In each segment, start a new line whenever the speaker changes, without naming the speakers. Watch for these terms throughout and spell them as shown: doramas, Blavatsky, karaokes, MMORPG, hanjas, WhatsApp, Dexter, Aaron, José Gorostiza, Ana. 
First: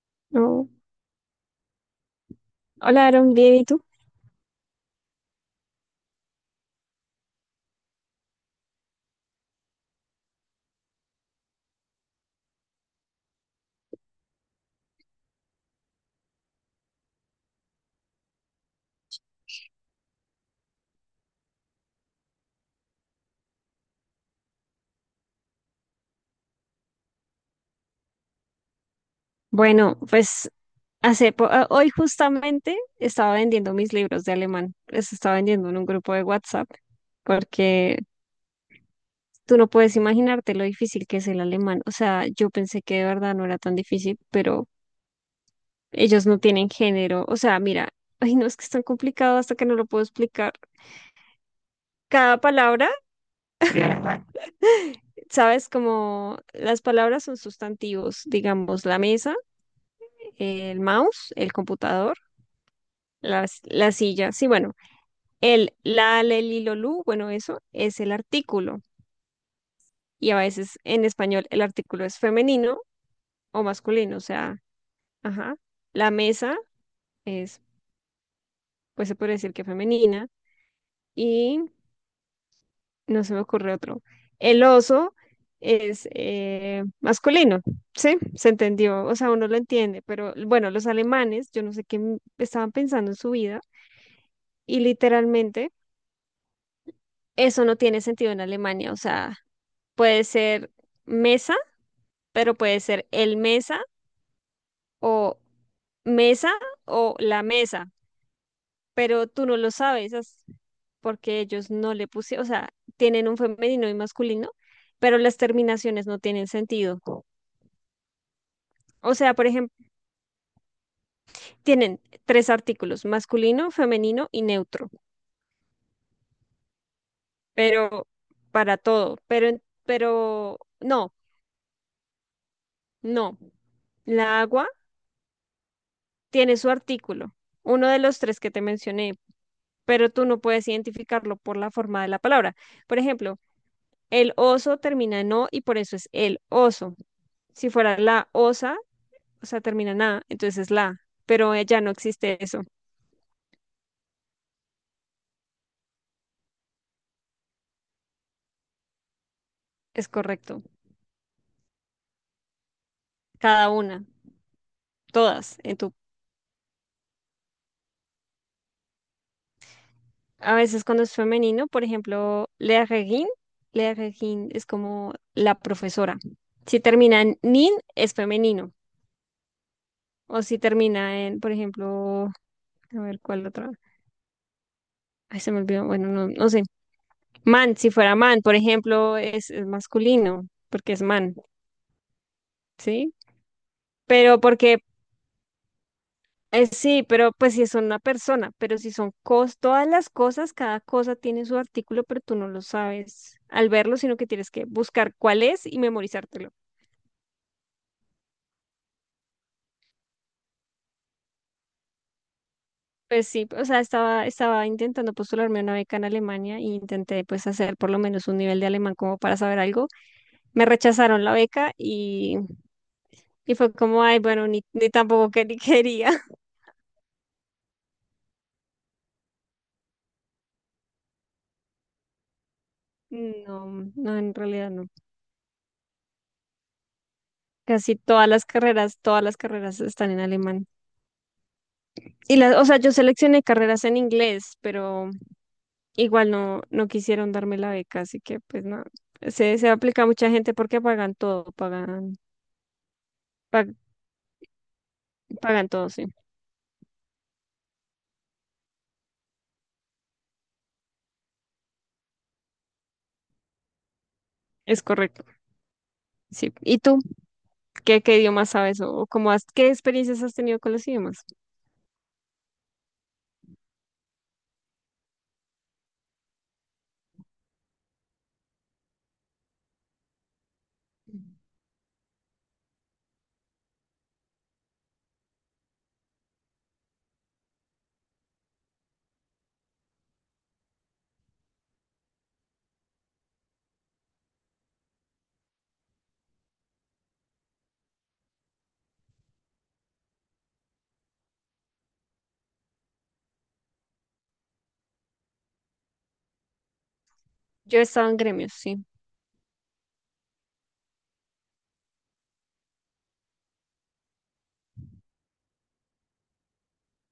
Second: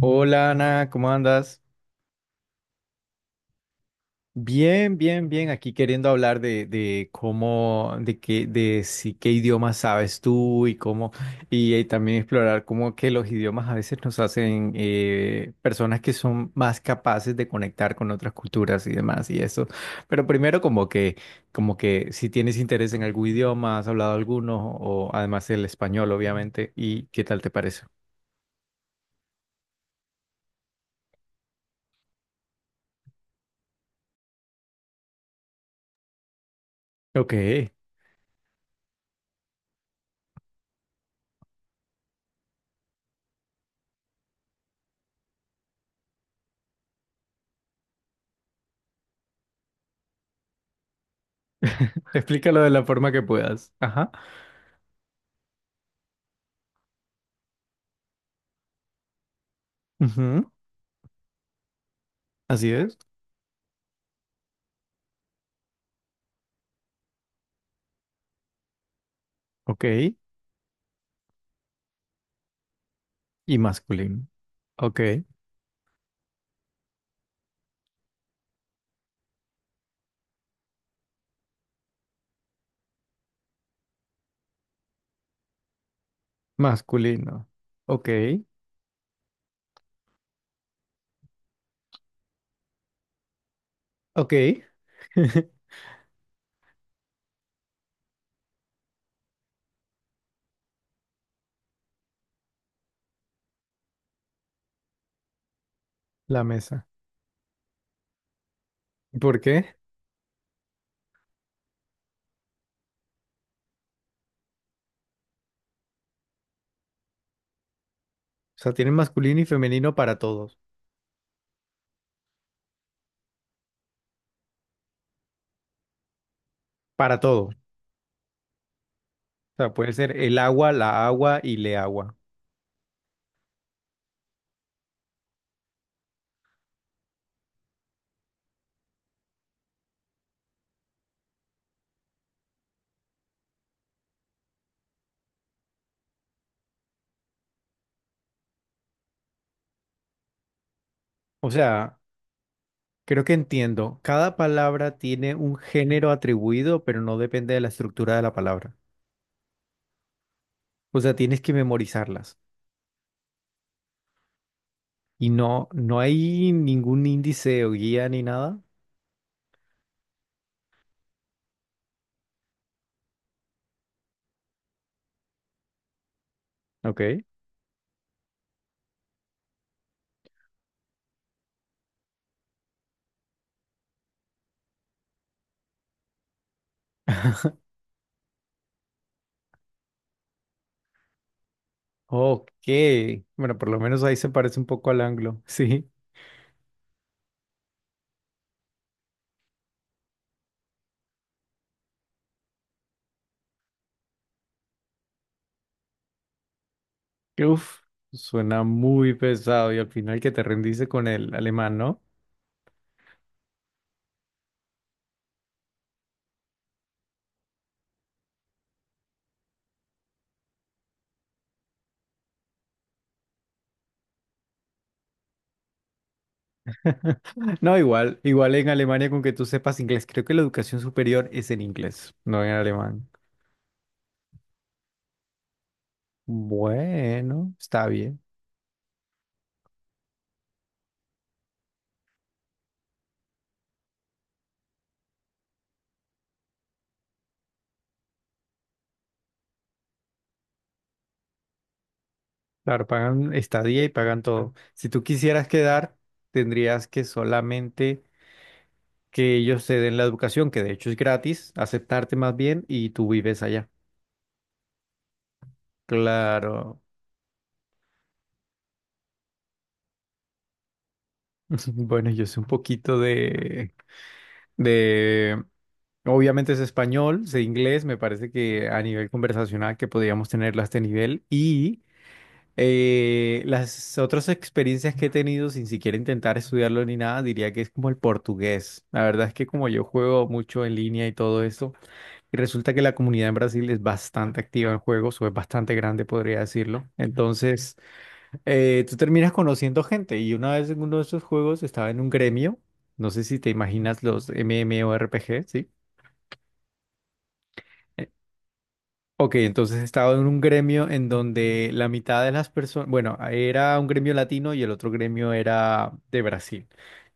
Hola
No.
Ana, ¿cómo andas?
Hola, Aaron, bien, ¿y tú?
Bien, bien, bien. Aquí queriendo hablar de cómo, de qué, de si qué idioma sabes tú y cómo, y, también explorar cómo que los idiomas a veces nos hacen personas que son más capaces de conectar con otras culturas y demás y eso. Pero primero como que si tienes interés en algún idioma, has hablado alguno o además el español, obviamente. ¿Y qué tal te parece?
Bueno, pues hoy justamente estaba vendiendo mis libros de alemán. Los estaba vendiendo en un grupo de WhatsApp
Ok,
porque tú no puedes imaginarte lo difícil que es el alemán. O sea, yo pensé que de verdad no era tan difícil, pero ellos no tienen género. O sea, mira, ay, no, es que es tan complicado hasta que no lo puedo explicar. Cada
explícalo de la
palabra,
forma que puedas. Ajá.
sabes, como las palabras son sustantivos, digamos, la mesa, el mouse, el computador,
Así es.
la silla. Sí, bueno. El la, la, el, lilo, lu, bueno, eso es el artículo.
Ok.
Y a veces en español el artículo es femenino
Y
o masculino, o
masculino.
sea,
Ok.
ajá. La mesa es, pues se puede decir que femenina. Y no se me ocurre otro. El oso es
Masculino.
masculino,
Ok.
¿sí? Se entendió, o sea, uno lo entiende, pero bueno, los alemanes, yo no sé qué estaban pensando en su vida
Ok.
y literalmente eso no tiene sentido en Alemania. O sea, puede ser mesa, pero puede ser el mesa o
La
mesa
mesa.
o la mesa, pero
¿Por
tú no lo
qué?
sabes porque ellos no le pusieron. O sea, tienen un femenino y masculino, pero las terminaciones no tienen sentido.
O sea, tienen
O sea,
masculino y
por ejemplo,
femenino para todos.
tienen tres artículos, masculino, femenino y neutro,
Para todo. O
pero para todo, pero, en-
sea, puede ser el
pero
agua, la
no,
agua y le agua.
no, la agua tiene su artículo, uno de los tres que te mencioné, pero tú no puedes identificarlo por la forma de la palabra. Por ejemplo, el oso termina en o y por eso es el oso. Si fuera la osa, o sea, termina en a, entonces es la.
O
Pero ya no
sea,
existe eso.
creo que entiendo. Cada palabra tiene un género atribuido, pero no depende de la estructura de la palabra.
Es correcto.
O sea, tienes que memorizarlas.
Cada una,
Y
todas.
no,
En tu.
no hay ningún índice o guía ni nada.
A veces, cuando es femenino, por ejemplo, la regin es como la profesora. Si
Ok.
termina en nin, es femenino. O si termina en, por ejemplo, a ver, ¿cuál otra? Ay, se me olvidó. Bueno, no, no sé. Man, si fuera man, por ejemplo, es masculino, porque es man,
Ok,
¿sí?
bueno, por lo menos ahí se
Pero
parece un
porque,
poco al anglo, sí.
sí, pero pues si son una persona, pero si son todas las cosas, cada cosa tiene su artículo, pero tú no lo sabes al verlo, sino que tienes que buscar cuál es y memorizártelo.
Uf, suena muy pesado y al final que te rendiste con el alemán, ¿no?
Pues sí, o sea, estaba intentando postularme a una beca en Alemania e intenté pues hacer por lo menos un nivel de alemán como para saber algo. Me rechazaron la beca y fue como, ay, bueno, ni tampoco que ni quería.
No, igual, igual en Alemania con que tú sepas inglés, creo que la educación superior es en inglés, no en alemán.
No, no, en realidad no.
Bueno, está
Casi
bien.
todas las carreras están en alemán. Y o sea, yo seleccioné carreras en inglés, pero igual no quisieron darme la beca, así que pues nada. Se aplica a mucha gente porque pagan todo,
Claro, pagan
pa-
estadía y pagan todo. Si tú quisieras
pagan todo,
quedar,
sí.
tendrías que solamente que ellos te den la educación, que de hecho es gratis, aceptarte más bien y tú vives allá.
Es correcto, sí.
Claro.
¿Y tú? ¿Qué idiomas sabes o cómo has, qué experiencias has tenido con los idiomas?
Bueno, yo sé un poquito de, obviamente es español, sé inglés, me parece que a nivel conversacional que podríamos tenerlo a este nivel y las otras experiencias que he tenido sin siquiera intentar estudiarlo ni nada, diría que es como el portugués. La verdad es que como yo juego mucho en línea y todo esto, y resulta que la comunidad en Brasil es bastante activa en juegos o es bastante grande, podría decirlo. Entonces tú terminas conociendo gente y una vez en uno de esos juegos estaba en un gremio, no sé si te imaginas los MMORPG, ¿sí?
Yo he estado en gremios, sí.
Ok, entonces estaba en un gremio en donde la mitad de las personas, bueno, era un gremio latino y el otro gremio era de Brasil.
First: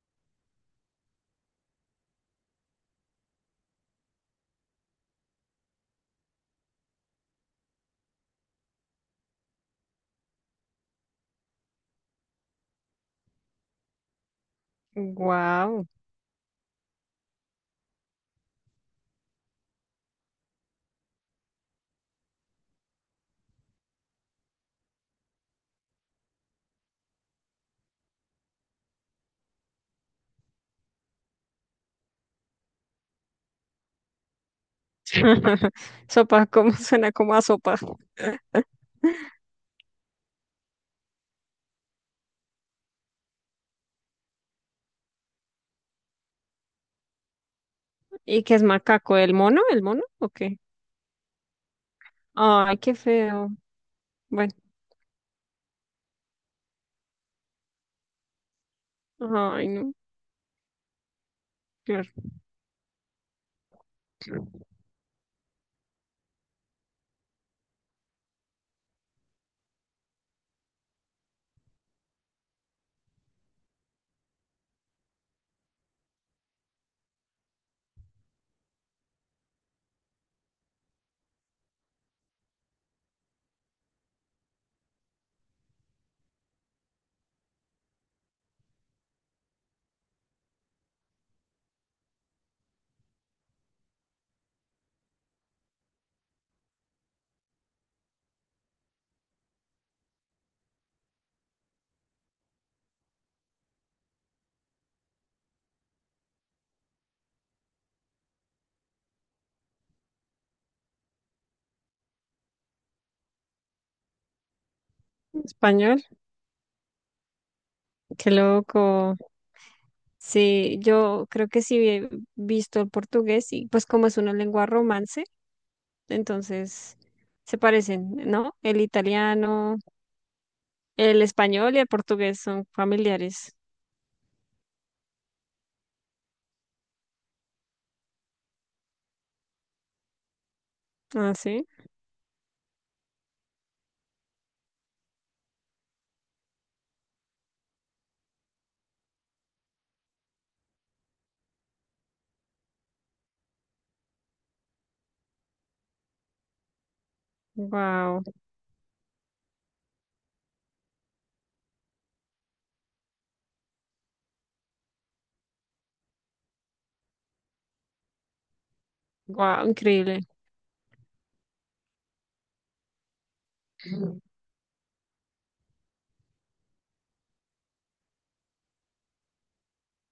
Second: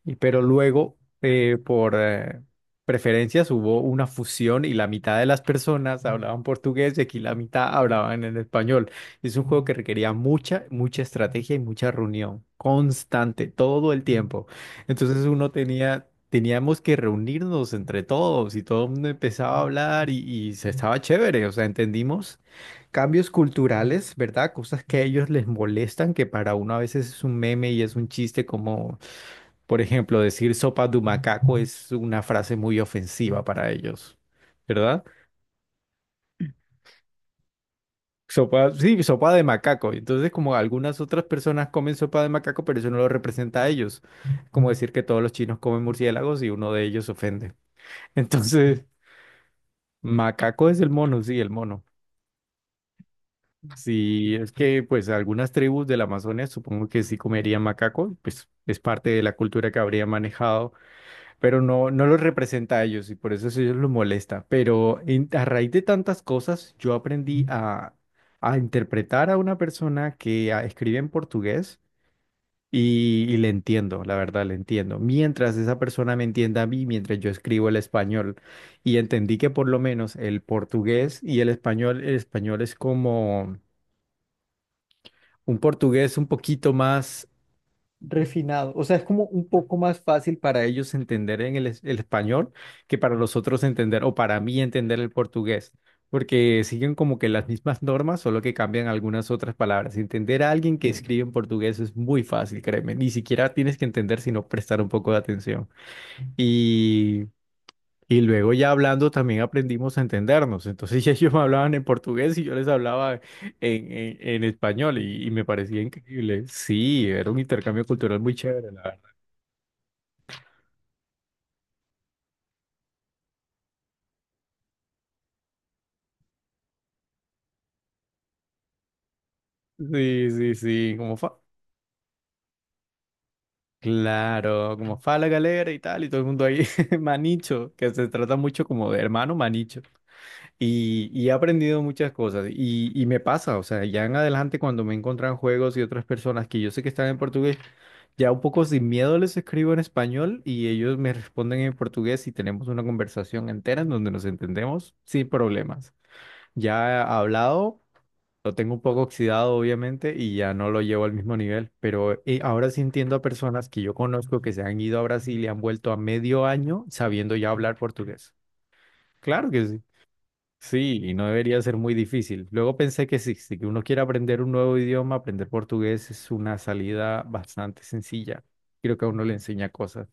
Y, pero luego, por preferencias, hubo una fusión y la mitad de las personas hablaban portugués y aquí la mitad hablaban en español. Es un juego que requería mucha, mucha estrategia y mucha reunión constante, todo el tiempo. Entonces uno
Wow.
tenía teníamos que reunirnos entre todos y todo el mundo empezaba a hablar y se estaba chévere, o sea, entendimos cambios culturales, ¿verdad? Cosas que a ellos les molestan, que para uno a veces es un meme y es un chiste como, por ejemplo, decir sopa de macaco es una frase muy ofensiva para ellos, ¿verdad?
Sopa, ¿cómo suena como a sopa?
Sopa, sí, sopa de macaco. Entonces, como algunas otras personas comen sopa de macaco, pero eso no lo representa a ellos. Como decir que todos los chinos comen murciélagos y uno de ellos se ofende.
¿Y qué es
Entonces,
macaco? ¿El mono? ¿El mono? ¿O qué?
macaco es el mono.
Ay, qué feo.
Sí, es
Bueno,
que pues algunas tribus de la Amazonia supongo que sí comerían macaco, pues es parte de la
ay,
cultura que
no.
habría manejado, pero no, no
Claro.
los representa a ellos y por eso a ellos los molesta. Pero a raíz de tantas cosas yo aprendí a interpretar a una persona que escribe en portugués y le entiendo, la verdad, le entiendo. Mientras esa persona me entienda a mí, mientras yo escribo el español, y entendí que por lo menos el portugués y el español es como un portugués un poquito más refinado. O sea, es como un poco más fácil para ellos entender el español que para los otros entender o para mí entender el portugués, porque siguen como que las mismas normas, solo que cambian algunas otras palabras. Entender a alguien que escribe en portugués es muy fácil, créeme. Ni siquiera tienes que entender, sino prestar un poco de atención. Y luego ya hablando también aprendimos a entendernos. Entonces ya ellos me hablaban en portugués y yo les hablaba en español y me parecía
Español.
increíble. Sí, era un intercambio cultural
Qué
muy chévere, la
loco.
verdad.
Sí, yo creo que sí he visto el portugués y pues como es una lengua romance, entonces se parecen, ¿no? El italiano,
Sí, sí, sí, como
el
fa.
español y el portugués son familiares.
Claro, como fa la galera y tal, y todo el mundo ahí, manicho, que se trata mucho como de hermano manicho. Y he
Ah, sí.
aprendido muchas cosas y me pasa, o sea, ya en adelante cuando me encuentran juegos y otras personas que yo sé que están en portugués, ya un poco sin miedo les escribo en español y ellos me responden en portugués y tenemos una conversación entera en donde nos entendemos sin problemas. Ya hablado,
Wow,
lo tengo un poco oxidado obviamente y ya no lo llevo al mismo nivel, pero ahora sí entiendo a personas que yo conozco que se han ido a Brasil y han vuelto a medio año sabiendo ya hablar portugués. Claro
wow,
que sí.
increíble.
Sí, y no debería ser muy difícil. Luego pensé que si uno quiere aprender un nuevo idioma, aprender portugués es una salida bastante sencilla. Creo que a uno le enseña cosas.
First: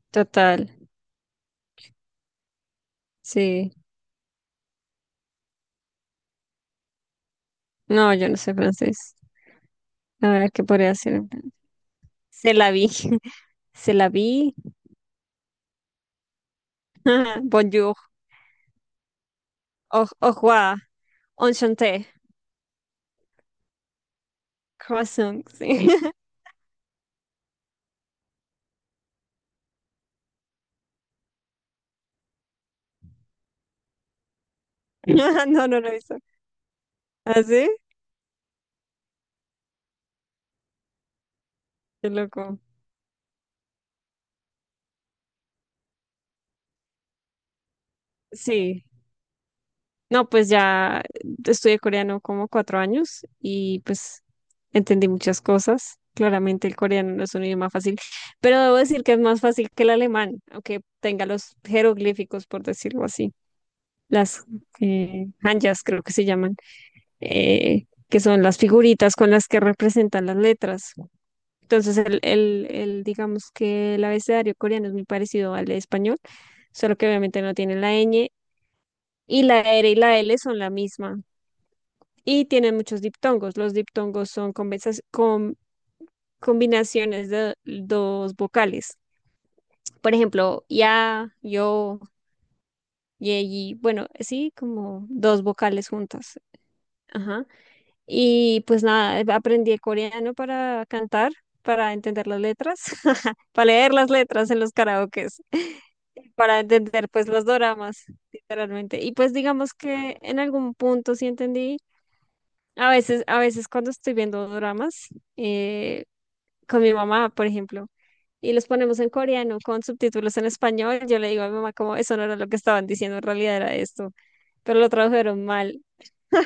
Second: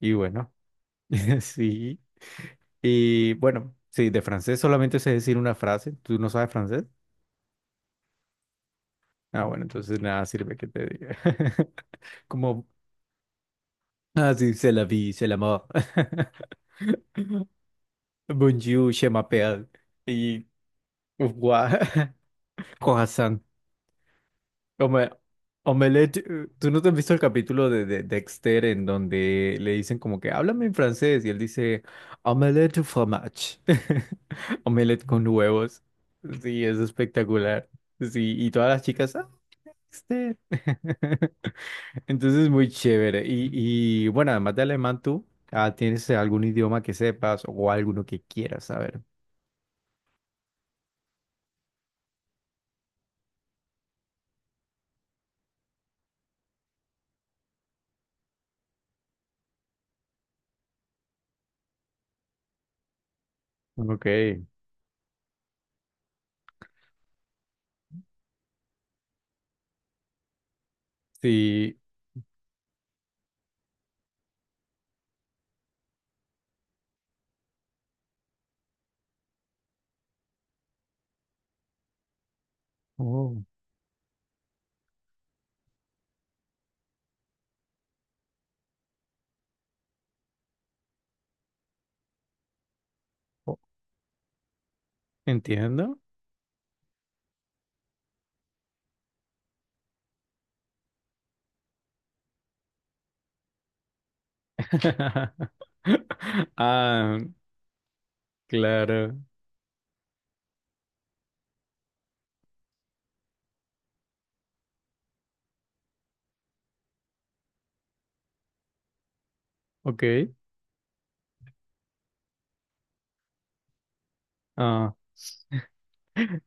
Y bueno,
Total.
sí. Y
Sí.
bueno, sí, de francés solamente sé decir una frase. ¿Tú no sabes francés?
No, yo no sé francés.
Ah, bueno, entonces nada
A ver,
sirve
¿qué
que te
podría
diga.
hacer? Se
Como,
la vi. Se la
ah, sí,
vi.
c'est la vie, c'est l'amour.
Bonjour.
Bonjour, je m'appelle.
Au
Y,
revoir.
guau,
Enchanté.
croissant. Hombre,
Croissant. Sí.
Omelette, ¿tú no te has visto el capítulo de Dexter en donde le dicen como que háblame en francés y él dice Omelette au fromage, Omelette con
No, no
huevos.
lo hizo.
Sí, es
¿Así?
espectacular. Sí, y todas las chicas, "Ah, Dexter.
Qué
Entonces
loco.
muy chévere. Y bueno, además de alemán, ¿tú tienes algún idioma que sepas o alguno que quieras
Sí.
saber?
No, pues ya estudié coreano como 4 años y pues entendí muchas cosas. Claramente el coreano no es un idioma fácil, pero debo decir que es más fácil que el alemán, aunque tenga los jeroglíficos, por decirlo así.
Ok,
Las hanjas creo que se llaman, que son las figuritas con las que representan las letras.
sí.
Entonces, digamos que el abecedario coreano es muy parecido al español, solo que obviamente no tiene la ñ y la R y la L son la misma y tienen muchos
Oh,
diptongos. Los diptongos son combinaciones de dos vocales. Por ejemplo, ya, yo, ye,
oh,
yi, bueno, sí, como dos vocales
entiendo.
juntas. Ajá. Y pues nada, aprendí coreano para cantar, para entender las letras, para leer las letras en los karaokes, para entender
Ah,
pues los doramas, literalmente. Y
claro.
pues digamos que en algún punto sí entendí. A veces cuando estoy viendo dramas eh, con mi mamá, por ejemplo, y los ponemos en coreano con
Ok.
subtítulos en español, yo le digo a mi mamá como eso no era lo que estaban diciendo, en realidad era esto, pero lo
Ah,
tradujeron mal.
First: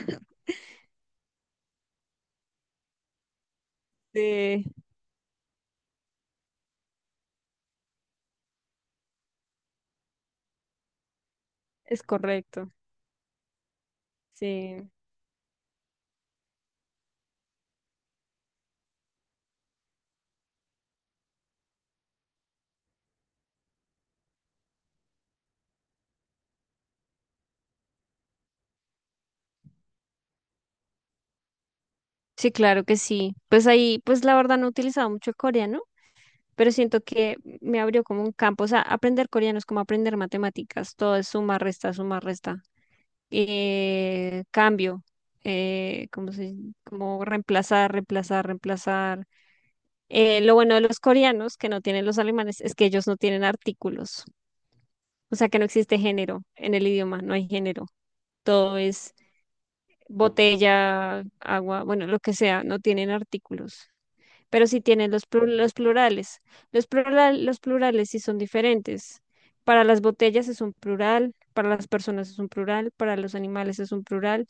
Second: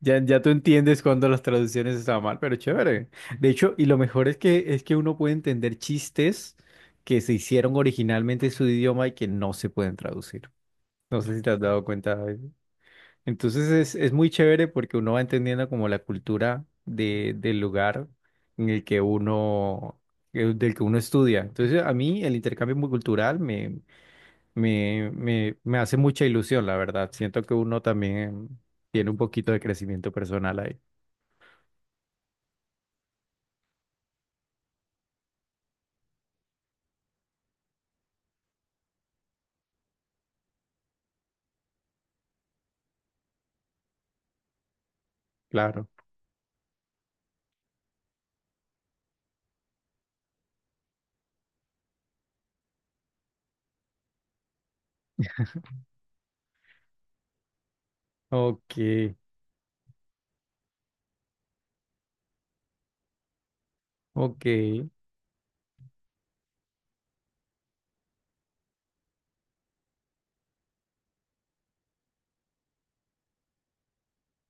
ya, ya tú entiendes cuando las traducciones están mal, pero chévere. De hecho, y lo mejor es
Sí,
que es que uno puede entender chistes que se hicieron originalmente en su idioma y que no se pueden traducir. No sé si te has dado
es
cuenta de eso.
correcto.
Entonces es muy chévere
Sí.
porque uno va entendiendo como la cultura del lugar en el que uno, del que uno estudia. Entonces, a mí el intercambio muy cultural me hace mucha ilusión, la verdad. Siento que uno también tiene un poquito de crecimiento personal ahí.
Sí, claro que sí. Pues ahí, pues la verdad no he utilizado mucho el coreano, pero siento que me abrió como un campo. O sea, aprender coreano es como aprender matemáticas. Todo es suma, resta, suma, resta. Cambio,
Claro.
eh, como, se, como reemplazar, reemplazar, reemplazar. Lo bueno de los coreanos, que no tienen los alemanes, es que ellos no tienen artículos, o sea que no existe género en el idioma, no hay género,
Ok,
todo es botella, agua, bueno, lo que sea, no tienen artículos.
ok,
Pero sí tienen los plurales. Los plurales sí son diferentes. Para las botellas es un plural, para las personas es un plural, para los animales es un plural,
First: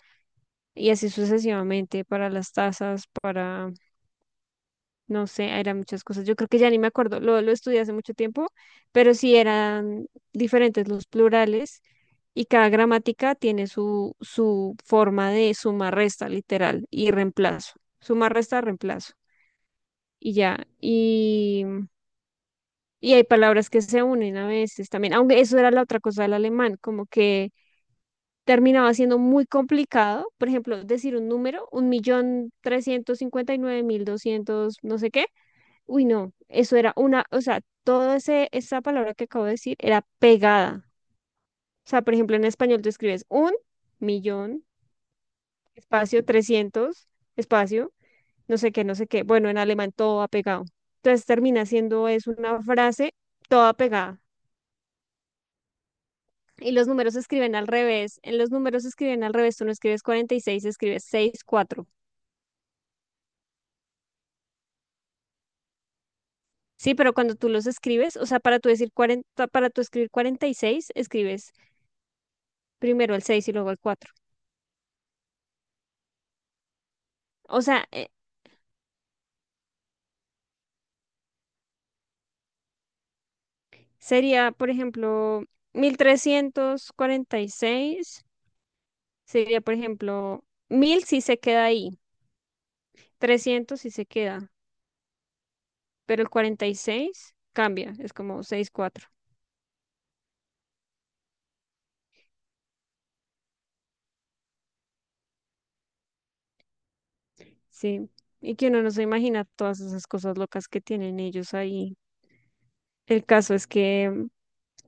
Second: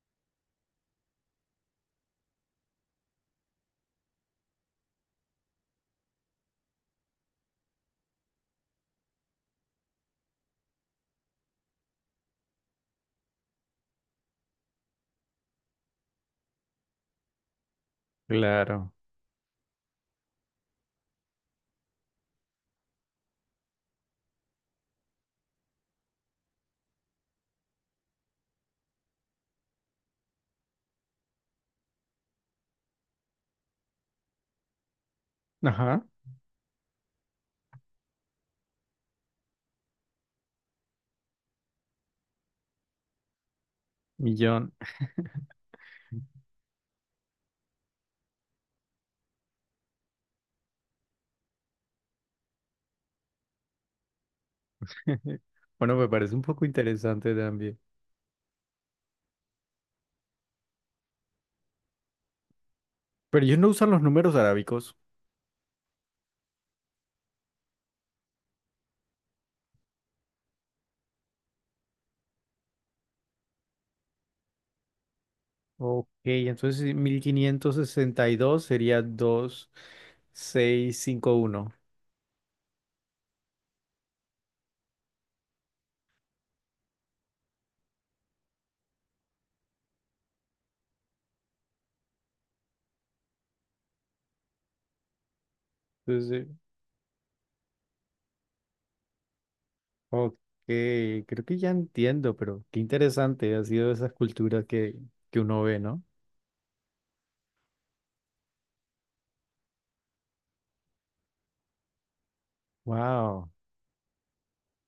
y así sucesivamente para las tazas, no sé, eran muchas cosas. Yo creo que ya ni me acuerdo, lo estudié hace mucho tiempo, pero sí eran diferentes los plurales y cada gramática tiene su forma de suma, resta, literal, y reemplazo. Suma, resta,
claro.
reemplazo. Y ya, y hay palabras que se unen a veces también, aunque eso era la otra cosa del alemán, como que terminaba siendo muy complicado, por ejemplo, decir un número, 1.359.200, no sé qué.
Ajá,
Uy, no, eso era una, o sea, toda esa palabra que acabo de decir era pegada. O sea, por ejemplo, en español tú escribes un millón,
millón.
espacio, trescientos, espacio, no sé qué, no sé qué. Bueno, en alemán todo va pegado. Entonces termina siendo es una frase toda pegada.
Bueno, me parece un poco
Y los números se
interesante
escriben al
también.
revés. En los números se escriben al revés. Tú no escribes 46, escribes sesenta y cuatro.
Pero ellos no usan los números arábicos.
Sí, pero cuando tú los escribes, o sea, para tú decir 40, para tú escribir 46, escribes primero el 6 y luego el cuatro.
Ok, entonces sí, mil
O
quinientos
sea,
sesenta y dos sería 2651.
sería, por ejemplo, 1346. Sería, por ejemplo, 1000 si se queda ahí, 300 si se queda, pero el
Entonces,
46 cambia, es como 6 4.
ok, creo que ya entiendo, pero qué interesante ha sido esas culturas que uno ve, ¿no?
Sí, y que uno no se imagina todas esas cosas locas que tienen ellos ahí. El
Wow.
caso es que.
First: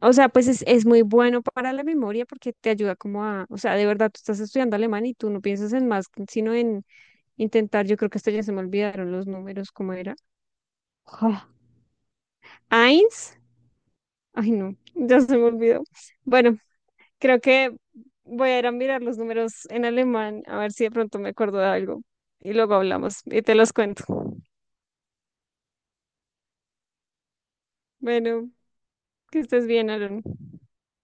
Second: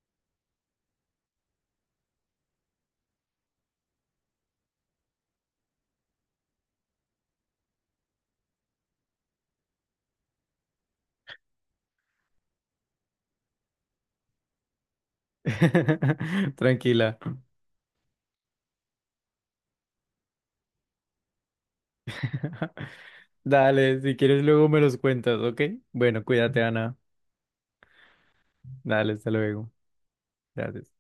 O sea, pues es muy bueno para la memoria porque te ayuda como a, o sea, de verdad tú estás estudiando alemán y tú no piensas en más, sino en intentar, yo creo que hasta ya se me olvidaron los números, ¿cómo era? Ah, Eins, ay no, ya se me olvidó. Bueno,
Tranquila.
creo que voy a ir a mirar los números en alemán, a ver si de pronto me acuerdo de algo y luego hablamos y te los
Dale,
cuento.
si quieres luego me los cuentas, ¿ok? Bueno, cuídate, Ana.
Bueno,
Dale, hasta
que estés
luego.
bien, Aaron.
Gracias.